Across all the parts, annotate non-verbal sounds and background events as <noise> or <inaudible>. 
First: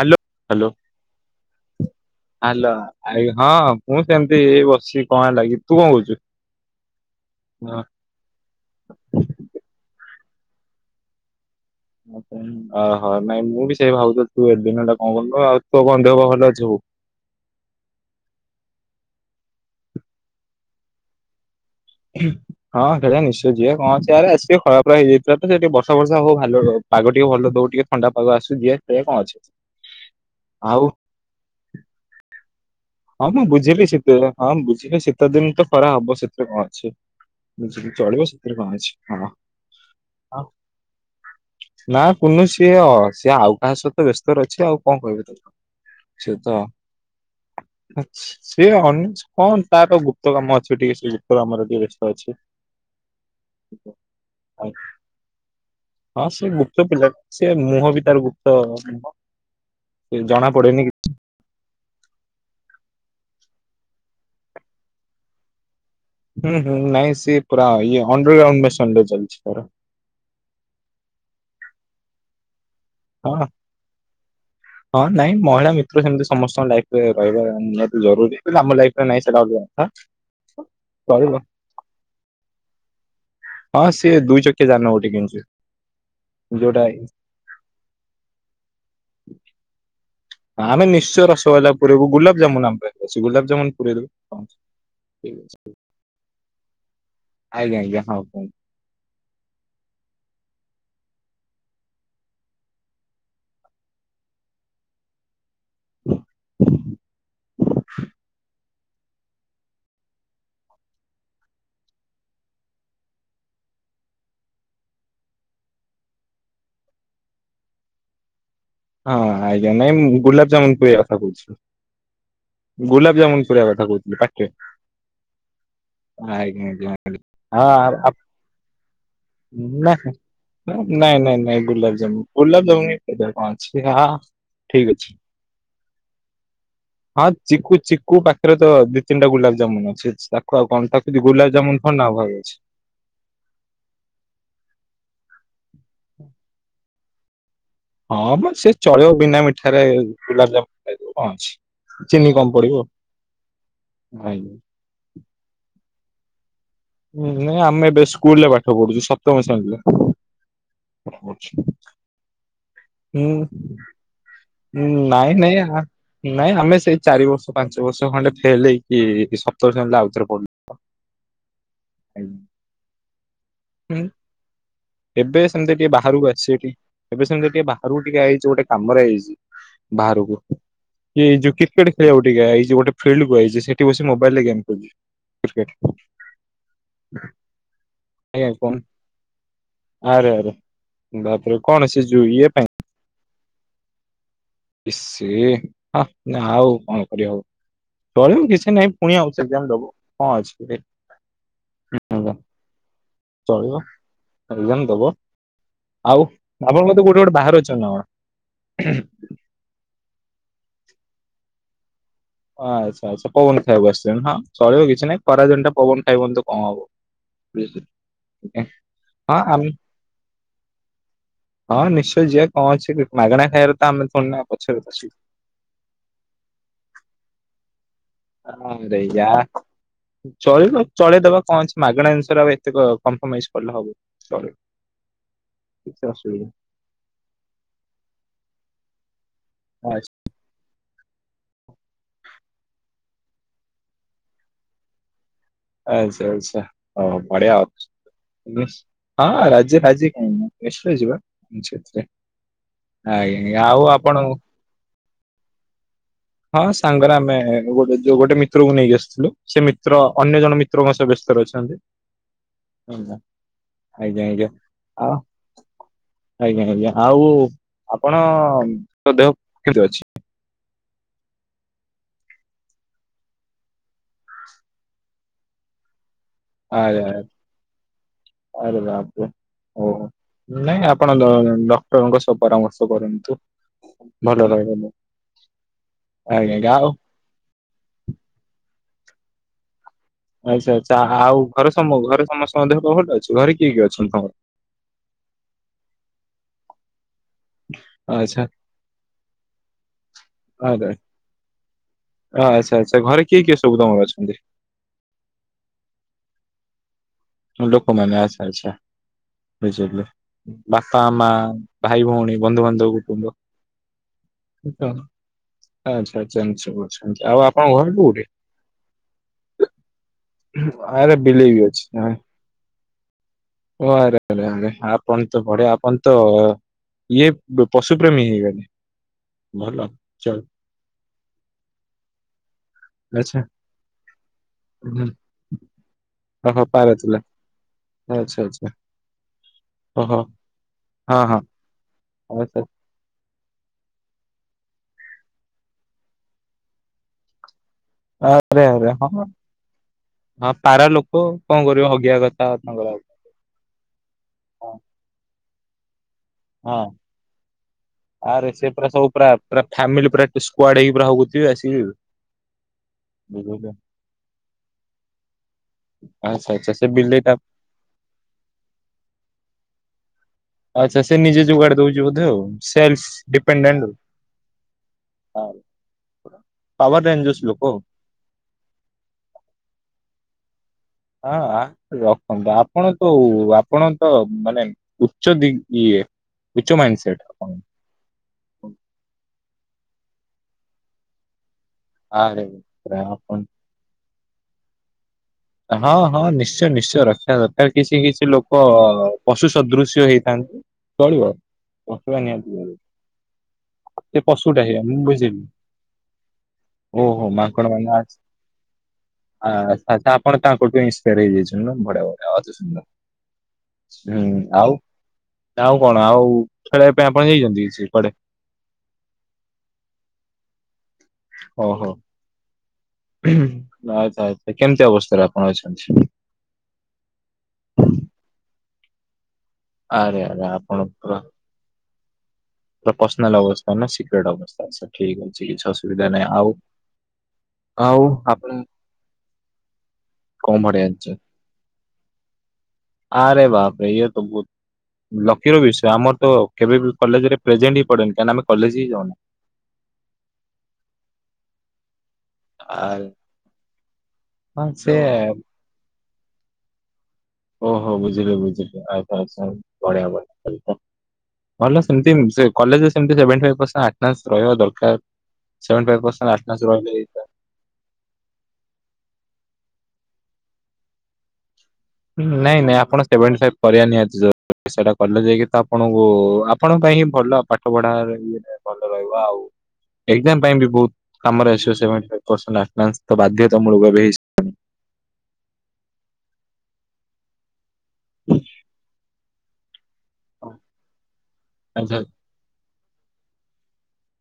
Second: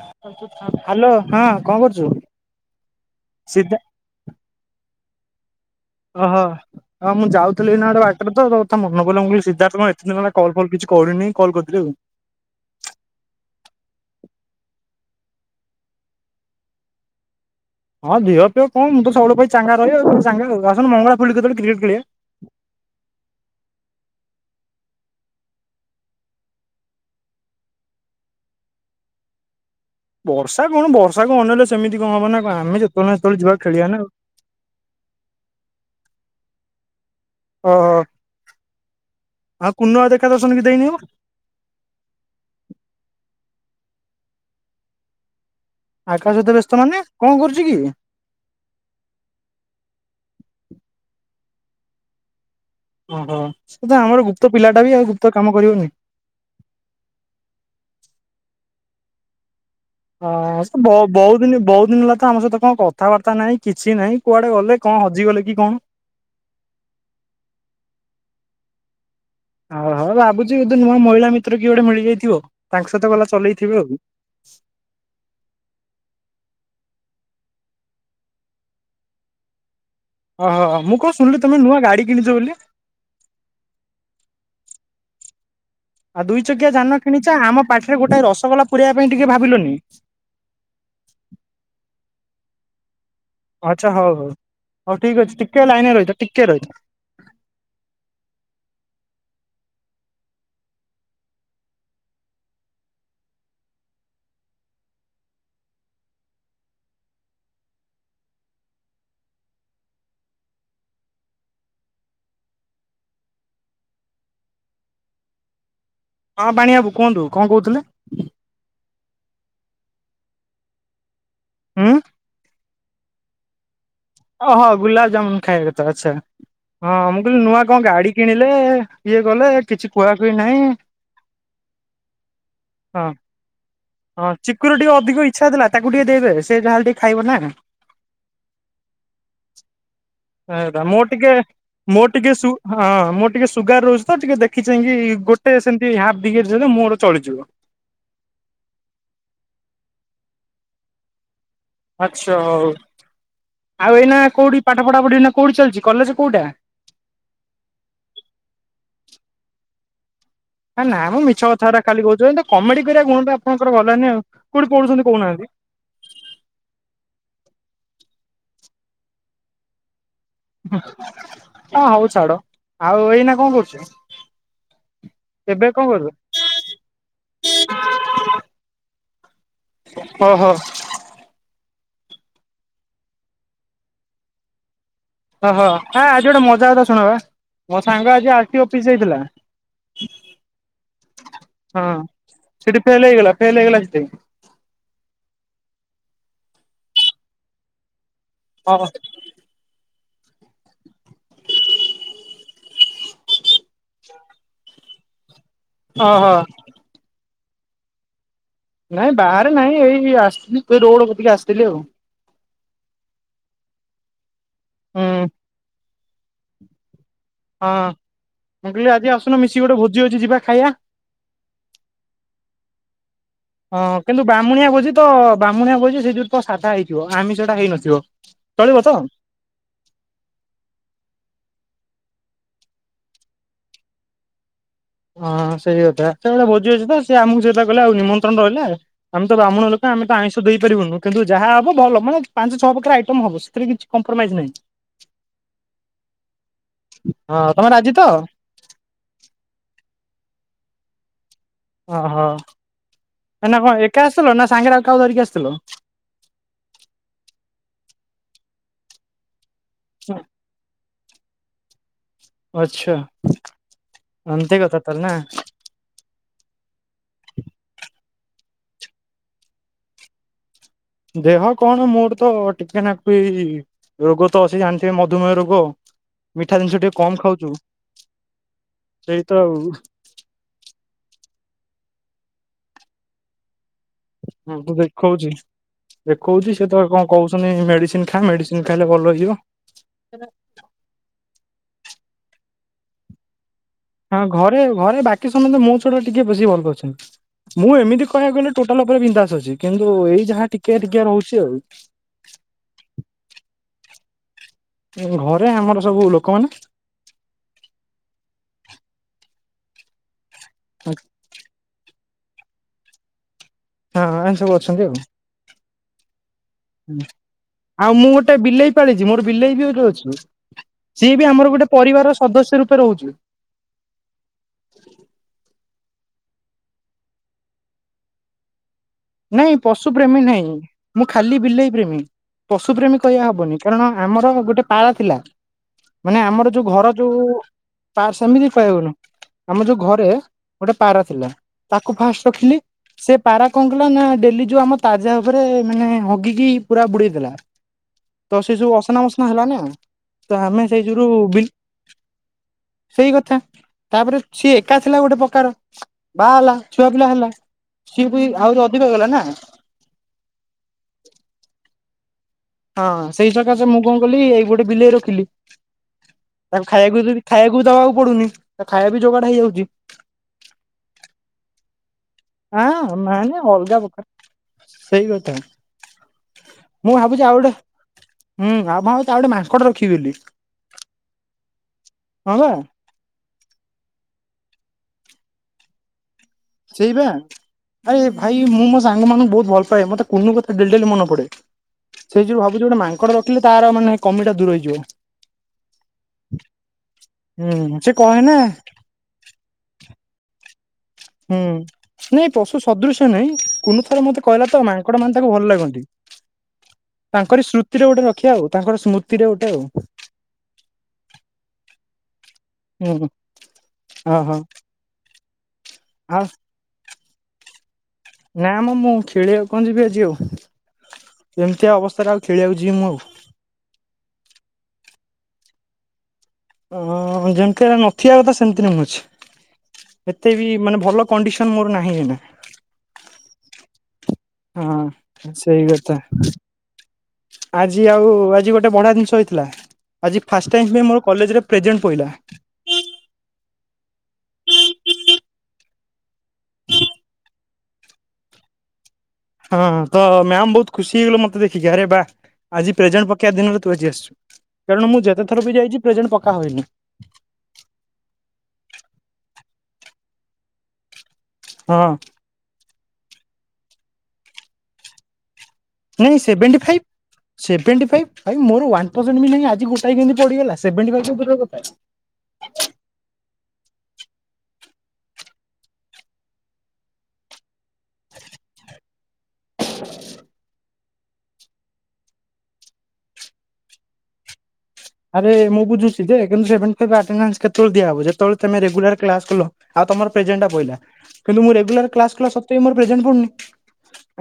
Hello hello hello ହଁ କଣ କରୁଛୁ? ହ୍ୟାଲୋ ଆ ସିଧା ହଁ ପହଂ ଏମିତି ହି ବସିଛି। କଣ ହେଲାକି? ଓହୋ ଆଉ ମୁଁ ଯାଉଥିଲି ଏୟିନା ଗୋଟେ ବାଟରେ ତ ତ ମନେ ପଡିଲା ମୁଁ ବୋଲି ସିଧାର୍ଥତ କଣ ଏତେ ଦିନ ହେଲା କଲ ଫଲ କିଛି କରିନି, କଲ କରିଦେଲି ଆଉ। ଅହ ନାଇଁ ମୁଁ ବି ସେଇ ଭାବୁଛି ତୁ ଏତେ ଦିନ ହେଲା କଣ କରନୁ। ତୋର କଣ ଦେହ ପା ଭଲ ଅଛି ସବୁ? ହଁ ଦେହ ପେହ କଣ ମୁଁ ତ ସବୁ ବେଳେ ପାଇଁ ଚାଙ୍ଗା ରହେ, ଆଉ ଚାଙ୍ଗା, ଆସୁନୁ ମଙ୍ଗଳା ଫୁଲି କେତେବେଳେ କ୍ରିକେଟ ଖେଳିବା ହଁ ସେଟା ନିଶ୍ଚୟ ଯିବା, କଣ ଅଛି ଆରେ, ଆସିବି ଖରାପା ହେଇଯାଇଥିଲା ତ ସେଠିକି ବର୍ଷା ବର୍ଷା ହଉ ଖାଲୁଆ ରହୁଛି। ପାଗ ଟିକେ ଭଲ ଦଉ ଟିକେ ଥଣ୍ଡା ପାଗ ଆସୁ ଯିଆ ଖେଳିଆ କଣ ଅଛି। ବର୍ଷା ଆଉ କଣ ବର୍ଷାକୁ ମ ଅନେଲେ ସେମିତି କଣ ହବ ନା କଣ ଆମେ ଜଦି ହଁ ମୁଁ ବୁଝିଲି ଶୀତ ହଁ ମୁଁ ବୁଝିଲି ଶୀତ ଦିନ ତ ଖରା ହବ ସେଥିରେ କଣ ଅଛି। ବି ଓହୋ ଚଳିବ ସେଥିରେ କହ ଅଛି ହଁ। ଆଉ କୁନୁଆ ଦେଖା ଦର୍ଶନ ବି ଦେଇନ। ନା କୁନୁ ସିଏ ଅ ସିଏ ଆଉ କାହା ସହିତ ବ୍ୟସ୍ତ ରହିଛି ଆଉ କଣ କହିବି ତାକୁ ଆଉ କାହା ସହିତ ତ ବ୍ୟସ୍ତ ମାନେ କଣ କରୁଛି କି? ସେ ସିଏ ଅନ କଣ ତାର ଗୁପ୍ତ କାମ ଅଛି ଟିକେ ସେ ଗୁପ୍ତ କାମରେ ଟିକେ ବ୍ୟସ୍ତ ଅଛି। ଓହୋ ତା ଆମର ସେ ଗୁପ୍ତ ପିଲାଟା ବି ଆଉ ଗୁପ୍ତ କାମ କରିବନିକି ହଁ ସେ ଗୁପ୍ତ ପିଲା ସେ ମୁହଁ ବି ତାର ଗୁପ୍ତ ମୁହଁ। ସେ ଜଣା ହଁ ସେ ପଡେନି। କିଛି। ବହୁ ବଉ ଦିନି ବଉ ଦିନି ଲା ତ ଆମ ସହିତ କଣ କଥାବାର୍ତ୍ତା ନାହିଁ କିଛି ନାହିଁ କୁଆଡେ ଗଲେ କଣ ହଜିଗଲେ କି କଣ। ହୁଁ ହୁଁ ନାଇଁ ସିଏ ପୁରା ଇଏ ଅଣ୍ଡର ଗ୍ରାଉଣ୍ଡମେସନରେ ଚାଲିଛି ତାର ହ ହ ଭାବୁଛି ଉଧେ ନୂଆ ମହିଳା ମିତ୍ର କିଏ ଗୋଟେ ମିଳିଯାଇଥିବ ତାଙ୍କ ସହିତ ଗଲା ହଁ। ଚଲେଇଥିବ ହଁ ନାଇଁ ମହିଳା ମିତ୍ର ସେମିତି ସମସ୍ତଙ୍କ ଲାଇଫ ରେ ରହିବା ନିହାତି ଜରୁରୀ <unintelligible> ଆମ ଲାଇଫ ରେ ନାଇଁ ସେଇଟା ଅଲଗା କଥା। ଓହୋ ମୁଁ କଣ ଚଳିବ ଶୁଣିଲି ତମେ ନୂଆ ଗାଡ଼ି କିଣିଛ ବୋଲି। ହଁ ସିଏ ଦୁଇ ଚକିଆ ଜାନ ଗୋଟେ କିଣିଛି। ଆଉ ଦୁଇ ଚକିଆ ଯୋଉଟା ଯାନ କିଣିଛ ଆମ ପାଟିରେ ଗୋଟେ ରସଗୋଲା ପୁରେଇବା ପାଇଁ ଟିକେ ଭାବିଲନି। ଆମେ ନିଶ୍ଚୟ ରସଗୋଲା ପୂରେଇବୁ ଗୁଲାପ ଜାମୁନ ଆମ୍ ପେ ଏ ସି ଗୁଲାପ ଜାମ ଆଚ୍ଛା ହଉ ହଉ ହଉ ଠିକ ଅଛି ଟିକେ ଲାଇନ ରହିଥା ଟିକେ ରହିଥା ଆଜ୍ଞ ଆଜ୍ଞା ହଉ ହଉ <inaudible> ହଁ ପାଣି ଆବୁ କୁହନ୍ତୁ କଣ କହୁଥିଲେ? ହଁ ଆଜ୍ଞା ନାଇଁ ମୁଁ ଗୁଲାପଜାମୁନ କୁଇଆ କଥା କହୁଛି। ଉଁ ଗୁଲାପଜାମୁନ ପୁରେଇଆ କଥା କହୁଛି ଓହୋ ଗୁଲାବଜାମୁନ ଖାଇଆ କଥା ଆଚ୍ଛା ଆଜ୍ଞା ଆଜ୍ଞା ହଁ ମୁଁ କଲ ନୂଆ କଣ ଆ- ଆ- ଗାଡି କିଣିଲେ। ଇଏ କଲେ କିଛି ନା କୁହାକୁହି ନାହିଁ ନାଇଁ ନାଇଁ ନାଇଁ ଗୁଲାବଜାମୁନ ଗୁଲାବଜାମୁନ ହଁ କାଇଁ ପାଦରେ ଇ ହା ହା ହଁ ଚିକୁର ଟିକେ ଠିକ ଅଛି ଅଧିକ ଇଚ୍ଛା ଥିଲା ତାକୁ ଟିକେ ଦେଇଦେବେ ସେ ଯାହାହେଲେ ଟିକେ ଖାଇବ ହଁ ନା ଚିକୁ ଚିକୁ ପାଖ ତାରେ ତ ଦି -ତିନି ଟା ଗୋଲାପଜାମୁନ ଅଛି ଛି ତାକୁ ଆଉ କଣ ମୋର ତାକୁ ଯ ଟିକେ ଗୁଲାବ ଜାମୁନ କଣ ଟା ମୋର ଟିକେ ଅଭାବ ସୁ ଅଛି। ହଁ ମୋର ଟିକେ ସୁଗାର ରହୁଛି ତ ଟିକେ ଦେଖି ଚାଇଁକି ଗୋଟେ ସେମିତି ହାଫ୍ ଦି <unintelligible> ମୋର ଚଳିଯିବ। ହଁ ମ ସେ ଚଳିବ ବିନା ମିଠାରେ ଗୁଲାପଜାମୁନ ଖାଇଦବ କଣ ଅଛି। ଚିନି ଆଚ୍ଛା କମ ହଉ ପଡିବ। ଆଉ ଏଇନା ଆଜ୍ଞା। କୋଉଠି ପାଠ ପଢା ପଢି ନା କୋଉଠି ଚାଲିଛି କଲେଜ କୋଉଟା? ହୁଁ ନାଇଁ ଆମେ ଏବେ ସ୍କୁଲ ରେ ପାଠ ପଢୁଛୁ ସପ୍ତମ ଶେଣୀରେ। ଆ ନା ମୁଁ ମିଛ କଥା ଗୁଟା ଖାଲି କହୁଛୁ ଏନ୍ତେ କମେଡି କରିବା ଗୁଣଟା ଆପଣଙ୍କର ଗଲାନି ଆଉ। କୋଉଠି ହଁ ପଢୁଛନ୍ତି ନାଇଁ କହୁନାହାନ୍ତି ନାଇଁ ଆ ନାଇଁ ଆମେ ସେଇ ଚାରି ବର୍ଷ ପାଞ୍ଚ ବର୍ଷ ଖଣ୍ଡେ ଫେଲ ହେଇକି ସପ୍ତମ ଶ୍ରେଣୀ ରେ ଆଉଥରେ ପଡିଲୁ ହଁ ଓ ହଉ ଛାଡ ଆଉ ଏଇନା କଣ କରୁଛ? ହୁଁ ଏବେ ସେମିତି କଣ ଟିକେ କରୁଛ ବାହାରକୁ ଆସି ଏଠି ଏବେ ସେମିତି ଟିକେ ବାହାରକୁ ଟିକେ ଆଇଚୁ ଗୋଟେ କାମରେ ଆଇଛି। ବାହାରକୁ ଓହୋ ଏ ଯୋଉ କ୍ରିକେଟ ଖେଳିଆକୁ ଟିକେଆଇଛି ଗୋଟେ ଫିଲଡ କୁ ଆଇଛି ସେଠି ବସି ମୋବାଇଲ ରେ ଗେମ୍ ଖେଳୁଛି। ଓହୋ କ୍ରିକେଟ ଆ ଆଜି ଗୋଟେ ମଜା କଥା ଶୁଣବା ମୋ ସାଙ୍ଗ ଆଜି ଆଜ୍ଞା ଆର ଟି କଣ ଅଫିସ ଯାଇଥିଲା। ଆରେ ଆରେ ବାପରେ କଣ ହଁ ସେ ଯୁ ଇଏ ପାଇଁ ସେଠି ଫେଲ ହେଇଗଲା ଫେଲ ହେଇଗଲା ଜିତେ ଇସ୍ ଏ ହା ନା ଆଉ କଣ କରିବା ଆଉ ତଳିବ କିଛି ହଁ ନାଇ ପୁଣି ହଉସ ସେକ୍ଜାମ ଦେବ ଅଛି ଏ <unintelligible> ଚଳିବ <unintelligible> ଦବ ଆଉ ଓହୋ ଆପଣ କଉତି କଉଠି ଗୋଟେ ବାହାରୁ ଅଛନ୍ତି ନା କଣ। ନାଇଁ ବାହାରେ ନାଇଁ ଏଇ ଆସିଥିଲି ତେ ରୋଡ଼କତିକି ଆସିଥିଲି ଆଉ। ଓ ଆଚ୍ଛା ଆଚ୍ଛା ପବନ ଖାଇଆକୁ ଆସ୍ ହଁ ଚଳିବ ହୁଁ କିଛି ନାଇଁ ଖରାଦିନ ଟା ପବନ ଖାଇଅନି ତ କଣ ହବ। ହଁ ବୁଝିଲି, ଟିକେ। ମୁଁ କହିଲି ଆଜି ହଁ ଆସୁନ ମିଶି ଆମେ ଗୋଟେ ଭୋଜି ଅଛି ଯିବା ଖାଇବା। ହଁ ନିଶ୍ଚୟ ଯିିବା କଣ ଅଛି ମାଗଣା ଖାଇବାର ତ ହଁ ଆମେ କିନ୍ତୁ ପୁଣି ବାମୁଣିଆ ପଛରେ ଥାଉ। ଭୋଜି ତ ବାମୁଣଆ ଭୋଜି ସେଇ ଯ ତ ସାଧା ହେଇଥିବ ଆମେ ସେଇଟା ହେଇନଥିବ‌। ହଁରେଆା। ଚଳ ଚଳେଇଦବା କଣ ଅଛି ମାଗଣା ଜିନିଷ ଆ ଏତେ କମ୍ପ୍ରମାଇଜ କଲେ ହବ କି ଚଳ। ହଁ ସେଇ କଥା ସେଇଭଳିଆ ଭୋଜି ଅଛି ତ ସେ ଆମକୁ ସେଇଟା କଲେ ଆଉ ନିମନ୍ତ୍ରଣ ରହିଲା ଆମେ ତ ବ୍ରହ୍ଣଣ ଲୋକ ନାହିଁ ଆେ ତ ଆଇଁଷ ଦେଇପାରିବୁନୁ। କିନ୍ତୁ ଯାହା ହବ ଭଲ ମାନେ ପାଞ୍ଚ ଛଅ ପ୍ରକାର ଆଇଟମ ହବ ସେଥିରେ କିଛି କମ୍ପ୍ରୋମାଇଜ୍ ନାହିଁ। ଆଚଛା ଆଚ୍ଛା ହ ହଁ ବଢିଆ। ତମେ ରାଜି ତ? ହଁ ରାଜି ଫାଜିେ ଖାଇଁି ନିଶ୍ଚୟ ଯିବା ଓହୋ ଆ ନା କଣ ଆଉ ଏକା ଆପଣ। ଆସିଥିଲ ନା ସାଙ୍ଗରେ ଆଉ କାଉ ଧରିକି ଆସିଥିଲ? ହଁ ସାଙ୍ଗରେ ଆମେ ଗୋଟେ ଯୋଉ ଗୋଟେ ମିତ୍ରକୁ ନେଇକି ଆସିଥିଲୁ। ସେ ମିତ୍ର ଅନ୍ୟ ଜଣ ମିତ୍ରଙ୍କ ସହ ବ୍ୟସ୍ତ ରେ ଅଛନ୍ତି। ଆଚ୍ଛା ହ ଏମିତି କଥା <unintelligible> ତାହେଲେ ନା ଆଉ ଆଜ୍ଞା ଆଜ୍ଞା ଆଉ ଆପଣ ତ ଦେହ କେମିତି ଅଛି? ଦେହ କଣ ମୋର ତ ଟିକେ ନାକୁ ଏଇ ରୋଗ ତ ଅଛି ଜାଣିଥିବେ ମଧୁମେହ ରୋଗ। ମିଠା ଜିନିଷ ଟିକେ ଆରେ କମ ଖାଉଛୁ ଆରେ ବାପରେ ସେଇ ତ ଆଉ। ଓହୋ। ନାଇଁ ଆପଣ ଡକ୍ଟରଙ୍କ ସହ ପରାମର୍ଶ କରନ୍ତୁ। ଭଲ ହଁ ରହିବ ତୁ ଦେହ। ଦେଖଉଛି ଆଜ୍ଞା ଦେଖଉଛି ସେ ଆଜ୍ଞା ତ ଆଉ କଣ କହୁଛନ୍ତି ମେଡ଼ିସିନ ଖା ମେଡ଼ିସିନ ଖାଇଲେ ଭଲ ହେଇଯିବ। ଆଚ୍ଛା ଆଛା ଆଉ ଘରେ ସମ ଘରେ ସମସ୍ତେ ମଧ୍ୟଟ ଅଛି ଘରେ କିଏ କିଏ ଅଛନ୍ତି ତମର? ଏ ଘରେ ବାକି ସମୟସ୍ତେ ମୋ ଛଡା ଟିକେ ବେଶି ଭଲ ରେ ଅଛନ୍ତି। ମୁଁ ଏମିତି କହିବାକୁ ଆଚ୍ଛା ଗଲେ ଟୋଟାଲ ଉପରେ ବିନ୍ଧାସ ଅଛି କିନ୍ତୁ ଏଇ ଯାହା ଟିକିଆ ଟିକିଆ ରହୁଛି ଆଉ। ଅ ଆଚ୍ଛା ଆଚ୍ଛା ଘରେ କିଏ କିଏ ସବୁ ତମର ଅଛନ୍ତି? ଘରେ ଆମର ସବୁ ଲୋକମାନେ। <unintelligible> ମାନ ଆଶା ଅଛ <unintelligible> ବାପା ମା ଭାଇ ଭଉଣୀ ବନ୍ଧୁବାନ୍ଧବ କୁଟୁମ୍ବ ହଁ ଏ ସବୁ ଅଛନ୍ତି ଆଉ। ଆଚ୍ଛା ଆଚ୍ଛା ଆଚ୍ଛା ଆଉ ଆପଣଙ୍କ ଘରେ ମୁଁ କୋଉଠି? ଗୋଟେ ବିଲେଇ ପାଳିଛି ମୋର ବିଲେଇ ବି ଗୋଟେ ଅଛି ସିଏ ବି ଆମର ଗୋଟେ ପରିବାରର ସଦସ୍ୟ ରୂପେ ରହୁଛି। ଓ ଆରେ ଆରେ ଆରେ ଆପଣ ତ ଭଡେ ଆପଣ ତ। ଇଏ ପଶୁପ୍ରେମୀ ହେଇଗଲେ। ନାଇଁ ଭଲ ପଶୁ ପ୍ରେମୀ ଚଳ ନାହିଁ ମୁଁ ଖାଲି ବିଲେଇ ପ୍ରେମୀ ପଶୁପ୍ରେମୀ କହ ଆଚ୍ଛା ହବନି କାରଣ ଆମର ଗୋଟେ ପାଳ ହୁଁ ଥିଲା ମାନେ ଆମର ଓହୋ ଯୋଉ ପାରା ଘର ଥିଲା ଯୋଉ ତାର ଆଚ୍ଛା ସେମିତି ଆଚ୍ଛା ପାଇଗଲ। ଆମ ଯୋଉ ଘରେ ଓହୋ ଗୋଟେ ପାରା ହଁ ଥିଲା ହଁ ତାକୁ ଫାଷ୍ଟ ରଖିଲି ଆଚ୍ଛା ସେ ପାରା କଣ ନା ଡେଲି ଯୋଉ ଆମ ତାଜା ଉପରେ ମାନେ ହଗିକି ପୁରା ବୁଡେଇ ଦେଲା। ତ ସେ ଆରେ ସବୁ ଆରେ ଅସନା ହଁ ମସନା ହେଲାନ।। ତ ହଁ ଆମେ ସେଇ ପାରା ଲୋକ ଯୁରୁୁିଲ କଣ କରିବ ହଗିବା କଥା ତାଙ୍କର ଆଉ ସେଇ କଥା। ତାପରେ ସିଏ ହଁ ଏକା ଥିଲା ଗୋଟେ ପ୍ରକାର ବାହା ହେଲା ହଁ ଛୁଆ ପିଲା ହେଲା ସିଏ ବି ଆରେ ଆ ସେ ପୁରା ସବୁ ପୁରା ପୁରା ଫାମିଲି ପୁରା ସ୍ଡ ହେଇକ ପା ହଉଥିବ ଆସିକି। ହଁ ସେଇ ବୁଝିଲ। ସକାଶେ ମୁଁ କଣ କଲି ଏଇ ଗୋଟେ ବିଲେଇ ରଖିଲି। ଆଚ୍ଛା ତା ଆଚ୍ଛା ସେ ଖାଇବାକୁ ବିଲେଇଟା ଖାଇବାକୁ ବି ଦବାକୁ ପଡୁନି ତା ଖାଇବା ବି ଯୋଗାଡ ହେଇଯାଉଛି। ଆଚ୍ଛା ସେ ନିେ ଯୁାଡ ଦଉଛି। ଆଁ ସେଲ୍ସ ମାନେ ଅଲଗା ଡିପେଣ୍ଡେଣ୍ଟ। ପ୍ରକାର ସେଇ କଥା ମୁଁ ପାୱାର ଭାବୁଛି ଆଉ ରେଞଜର୍ସ ଗୋଟେ ଲୋକ। ହୁଁ ଆଉ ଭଁ ତାଉ ଗୋଟେ ମାଂସକଟ ରଖିବି ବୋଲି ହଁ ରଖ ବା। ଆପଣ ତ ଆପଣ ତ ମାନେ ଉଚ୍ଚ ଦି ଇଏ। ଉଚ୍ଚ ସେଇ ମାଇଣ୍ଡ ପା ସେଟ ଆପଣ ଆରେ ଭାଇ ମୁଁ ମୋ ସାଙ୍ଗ ମାନଙ୍କୁ ବହୁତ ଭଲ ପାଏ ମତେ କୁୁନୁ କଥା ଡେଲି ଡେଲି ମନେ ପଡେ। ସେଇ ଯୋଉ ଆରେ ଭାବୁଛି ଗୋଟେ ପୁରା ମାଙ୍କଡ ଆପଣ ରଖିଲେ ତାର ମାନେ କମିଟା ଦୂର ହେଇଯିବ। ହଁ ହଁ ନିଶ୍ଚୟ ନିଶ୍ଚୟ ରଖିବା ଦରକାର ହୁଁ ସେ କିଛି କହେ କିଛି ନା ଲୋକ ପଶୁ ସଦୃଶ୍ୟ ହେଇଥାନ୍ତି। ହୁଁ ଚଳିବ ନାଇଁ ନି ପଶୁ ସଦୃଶ୍ୟ ନାଇଁ କୁନୁ ଥରେ ମତେ ସେ କହିଲା ତ ପଶୁଟା ହେଇଆ ମାଙ୍କଡ ମୁଁ ବୁଝିଲି। ହ ତାଙ୍କର ସ୍ମୃତିରେ ଗୋଟେ ରଖିବା ଆଉ ତାଙ୍କର ସ୍ମୃତିରେ ଗୋଟେ ଆଉ କଣ ତାଙ୍କଠୁ ଇଂସ୍ପାୟର ହେଇଯାଇଛୁ ନା ବଢିଆଢିଆ ହୁଁ ହଁ ହୁଁ ହଁ ଆଉ ଆଉ କଣ ଆଉ ଖେଳିବା ପାଇଁ ଆପଣ ଯାଇଛନ୍ତି ସେ କୁଆଡେ? ନା ମ ମୁଁ ଖେଳିବାକୁ କଣ ଯିବି ଆଜି ଆଉ ଏମିତିଆ ଓହୋ ଅବସ୍ଥାରେ ଆଉ ଖେଳିବାକୁ ଯିବି ମୁଁ ଆଉ ଆଚ୍ଛା ଆଚ୍ଛା କେମିତି ଅବସ୍ଥାରେ ଆପଣ ଅଛନ୍ତି? ଅ ଯେନ୍ତି ନଥିବା କଥା ସେମିତି ନେ ଅଛି ଆରେ ଏତେ ଆରେ ବି ମାନେ ଆପଣ ଭଲ କଣ୍ଡିସ ମୋର ନାହିଁ ଏଇନା ତ ପର୍ସନଲ ଅବସ୍ତା ନ ସିକ୍ରେଟ ଅବସ୍ଥା ଠିକ ହଁ ହେଛି ସେଇ କିଛି କଥା ଅସୁବିଧା ନାହିଁ ଆଉ ଆଜି ଆଉ ଆଜି ଗୋଟେ ବଢିଆ ଜିନିଷ ହେଇଥିଲା। ଆଜି ଫାଷ୍ଟ କଣ ଟାଇମ୍ ବଢିଆ ପାଇଁ ମୋର ଜାଣିଛି କଲେଜରେ ପ୍ରେଜେଣ୍ଟ ପଇଲା। ଆରେ ବାବରେ ଇଏତ ବହୁତ ଲକିର ବିଷୟ ଆମର ତ କେବେ ବି କଲେଜ ପ୍ରେଜେଣ୍ଟ ହି ପଡେନି କାହିଁକି ଆମେ କଲେଜ ହି ଯାଉନା। ହଁ ତ ମ୍ୟାମ ବହୁତ ଖୁସି ହେଇଗଲ ମତେ ଦେଖିକି ଆରେ ବା ଆଜି ପ୍ରେଜେଣ୍ଟ ଆରେ ପକେଇବା ଦିନରେ ତୁ ଆଜି ଆସିଛୁ ହଁ କାରଣ ସେ ମୁଁ ଯେତେଥର ବି ଯାଇଛି ପ୍ରେଜେଣ୍ଟ ପକା ହଏନି। ଓହୋ ବୁଝିଲି ବୁଝିଲି ଆଚ୍ଛା ଆଚ୍ଛା ବଢିଆ ବଢିଆ ଭଲ ହଁ ସେମତି ସେ କଲେଜରେ ସେଭେଣ୍ଟୀ ଫାଇଭ ପର୍ଶେଣ୍ଟ ଆଟେନ୍ନସ ରହିବା ଦରକାର। ସେଭେଣ୍ଟି ଫାଇଭ ନାଇଁ ପରସେଣ୍ଟ ସେଭେଣ୍ଟି ଆଟେଣ୍ଡାନ୍ସ ଫାଇଭ୍ ରହିଲେ ସେଭେଣ୍ଟି ଫାଇଭ ଭାଇ ମୋର ୱାନ୍ ପରସେଣ୍ଟ ବି ନାଇ ଆଜି ଗୋଟାଏ କେମିତି ପଡ଼ିଗଲା ସେଭେଣ୍ଟି ଫାଇଭ ତ ଦୂରର କଥା। ନାଇଁ ନାଇଁ ଆପଣ ସେଭେଣ୍ଟି ଫାଇଭ୍ କରିବା ନିିହାତି ଦର୍ ସେଇଟା କଲେ ଯାଇକି ତ ଆପଣଙ୍କୁ ଆପଣଙ୍କ ପାଇଁ ହିଁ ଭଲ ପାଠ ପଢା ଭଲ ରହିବ ଆଉ ଏଇଥିପାଇଁ ବି ବହୁତ କାମରେ ଆସିବ ସେଭେଣ୍ଟି ଫାଇଭ ପରସେଣ୍ଟ ବାଧ୍ୟତାମୂଳକ ବି ହେଇଛି। ଆରେ ମୁଁ ବୁଝୁଛି ଯେ କିନ୍ତୁ ସେଭେଣ୍ଟି ଫାଇଭ ଆଟେନାନ୍ସ କେତେବେଳେ ଦିଆହବ ଯେତେବେଳେ ତମେ ରେଗୁଲାର କ୍ଲାସ କଲ୍। ଆଉ ତମର ପ୍ରେଜେଣ୍ଟ ପହିଲା କିନ୍ତୁ ମୁଁ ରେଗୁଲାର ଆଚ୍ଛା କ୍ଲାସ କଲା ସତ୍ୱେ ମୋର ପ୍ରେଜେଣ୍ଟ ପଡୁନି।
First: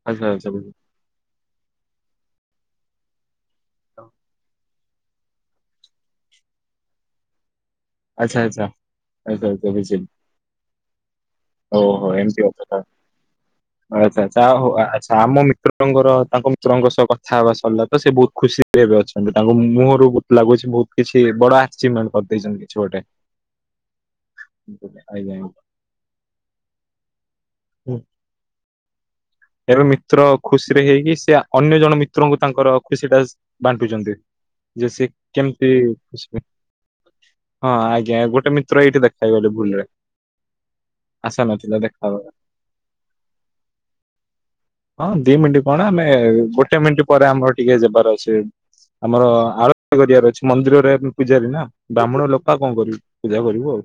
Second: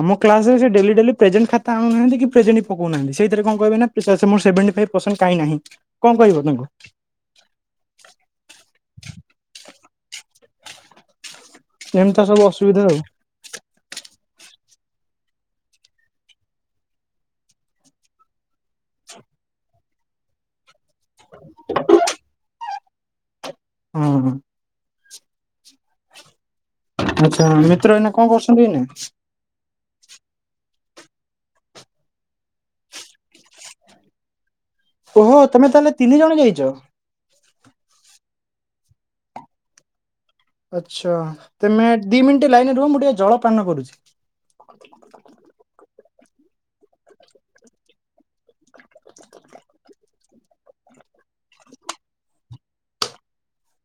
ଆମ ଆଚ୍ଛା ଆଚ୍ଛା କ୍ଲାସରେ ସେ ବୁଝିଲି ଡେଲି ଡେଲି ପ୍ରେଯେଣ୍ଟ ଖାତା ଆଣୁନାହାନ୍ତି କି ପ୍ରେଜେଣ୍ଟ ପକଉନାହାନ୍ତି। ସେଇଥିରେ କଣ କହିବ ନା ସେଭେଣ୍ଟି ଫାଇଭ କାଇଁ ନାହିଁ କଣ କହିବ ତାଙ୍କୁ? ଆଚ୍ଛା ଆଚ୍ଛା ଆଚ୍ଛା ଆଛା ବୁଝିଲି? ଓହୋ ଏମିତି ତ ଏମତି ସବୁ କଥାଥା? ଅସୁବିଧା ଆଚଛା ଆଉ ଆଛା ଆମ ମିତ୍ରଙ୍କର ତାଙ୍କ ମିତ୍ରଙ୍କ ସହ କଥା ହବା ସରିଲା ତ ସେ ବହୁତ ଖୁସି ଏବେ ଅଛନ୍ତି ତାଙ୍କ ମୁହଁରୁ ବହୁତ ଲାଗୁଛି ବହୁତ କିଛି ବଡ ଆଚିଭମେଣ୍ଟ କରିଦେଇଛନ୍ତି କିଛି ଗୋଟେ ହଁ ହଁ। ଆଜ୍ଞା ଆଜ୍ଞା। ଆଚ୍ଛା ଆଜ୍ଞା। ମିତ୍ର ଏଇନା କଣ କରୁଛନ୍ତି ଏଇନା? ଏବେ ମିତ୍ର ଖୁସିରେ ହେଇକି ସେ ଅନ୍ୟ ଜଣ ମିତ୍ରଙ୍କୁ ତାଙ୍କର ଖୁସି ଟା ବାଣ୍ଟୁଛନ୍ତି ଯେ ସେ ଓହୋ ତମେ କେମିତି ତାହେଲେ ତିନି ଜଣ ଯାଇଛ ହଁ ଆଜ୍ଞା ଗୋଟେ ମିତ୍ର ଏଇଠି ଦେଖା ହେଇଗଲେ ଭୁଲ ରେ ଆଚ୍ଛା ତମେ ଦି ଦେଖାଗଲା। ମିନିଟ୍ ଲାଇନରେ ରୁହ ମୁଁ ଟିକେ ଜଳପାନ କରୁଛି। ହଁ ଦି ମିନିଟ୍ କଣ ଆମେ ଗୋଟେ ମିନିଟ୍ ପରେ ଆମର ଟିକେ ଯିବାର ଅଛି। ଆମର ଆରୋଗ୍ୟ କରିବାର ଅଛି ମନ୍ଦିରରେ ପୂଜାରୀ ନା ବ୍ରାହ୍ମଣ ଲୋକ ଆଉ କଣ କରିବି? ପୂଜା କରିବୁ ଆଉ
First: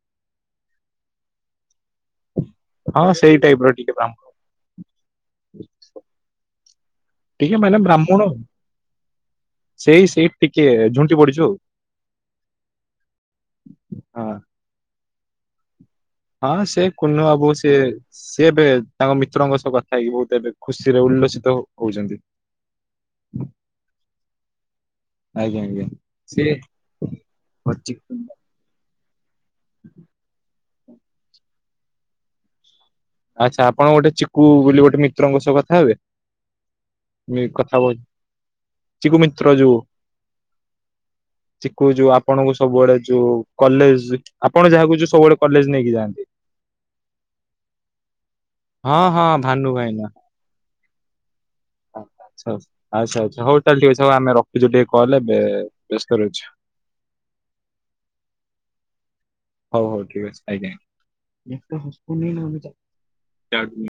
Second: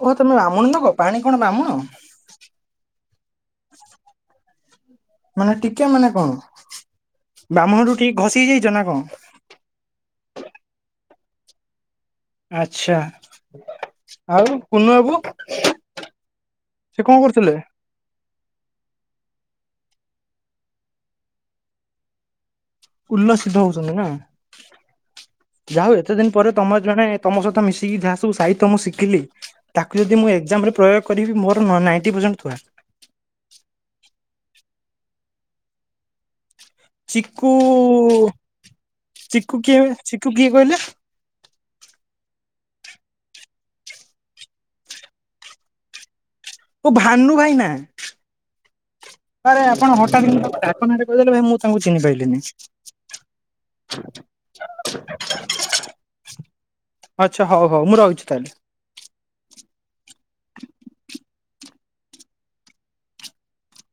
ଓହୋ ତମେ ବାମୁଣ ନୋକ କଣ ପାଣି କଣ ବାମୁଣ। ହଁ ସେଇ ଟାଇପ୍ ର ଟିକେ। <unintelligible> ମାନେ ଟିକେ ମାନେ କଣ? ଟିକେ ମାନେ ବ୍ରାହ୍ମଣଠୁ ଟିକେ ବ୍ରାହ୍ମଣ ଘଷି ହେଇ ଯାଇଚ ନା କଣ? ସେଇ ସେଇ ଟିକେ ଝୁଣ୍ଟି ପଡିଚୁ ଆଉ। ଆଚ୍ଛା। ହଁ ଆଉ କୁନୁ ବାବୁ? ହଁ ସେ କଣ କୁନ ବାବୁ କରୁଥିଲେ? ସେ ସିଏ ଏବେ ତାଙ୍କ ମିତ୍ରଙ୍କ ସହ କଥା ହେଇକି ବହୁତ ଏବେ ଖୁସିରେ ଉଲ୍ଲସିତ ହଉଛନ୍ତି। ଉଲ୍ଲସିତ ହଉଛନ୍ତି ନା। ଆଜ୍ଞା ଯାହା ଆଜ୍ଞା ହଉ ଏତେ ଦିନ ପରେ ସିଏ ତମର ଜଣେ ତମ ସହିତ ଓ ଚି- ମିଶିକି ଯାହା ସବୁ ସାହିତ୍ୟ ମୁଁ ଶିି ଖିଲି ତାକୁ ଯଦି ମୁଁ ଏକ୍ଜାମ୍ ରେ ପ୍ରୟୋଗ କରିବି ମୋର ନାଇଣ୍ଟି ପରସେଣ୍ଟ ଥୁଆ। ଆଚ୍ଛା, ଆପଣ ଗୋଟେ ଚିକୁୁ ବୋଲି ଗୋଟେ ମିତ୍ରଙ୍କ ସହ କଥା ହେବେ? ମି- ଚିକୁ କଥା ହବ ମିତ୍ର ଚିକୁ ଯୋଉ କିଏ ଚିକୁ କିଏ କହିଲେ? ଚିକୁ ଯୋଉ ଆପଣଙ୍କୁ ସବୁଆଡେ ଯୋଉ କଲେଜ୍ ଆପଣ ଯାହାକୁୁ ଯୋଉ ସବୁବେଳେ କଲେଜ୍ ନେଇକି ଯାଆନ୍ତି। ଓ ଭାନୁ ଭାଇନା। ହଁ ହଁ ଭାନୁ ଭାଇନା। କିନା ତାଙ୍କ ଡାକ ନାଁଟା କହିଦେଲେ ଭାଇ ମୁଁ ତାଙ୍କୁ ଚିହ୍ନି ପାଇଲିନି। ଆଚ୍ଛା ଆଚ୍ଛା ହଉ ତାହେଲେ ଠିକ୍ ଅଛି। ଆମେ ରଖୁଚୁ ଟିକେ କଲ୍ ଏବେ ବ୍ୟ <unintelligible> ଆଚ୍ଛା ହଉ ହଉ ମୁଁ ରହୁଚି ତାହେଲେ। ହଉ ହଉ ଠିକ୍ ଅଛି ଆଜ୍ଞା। <unintelligible>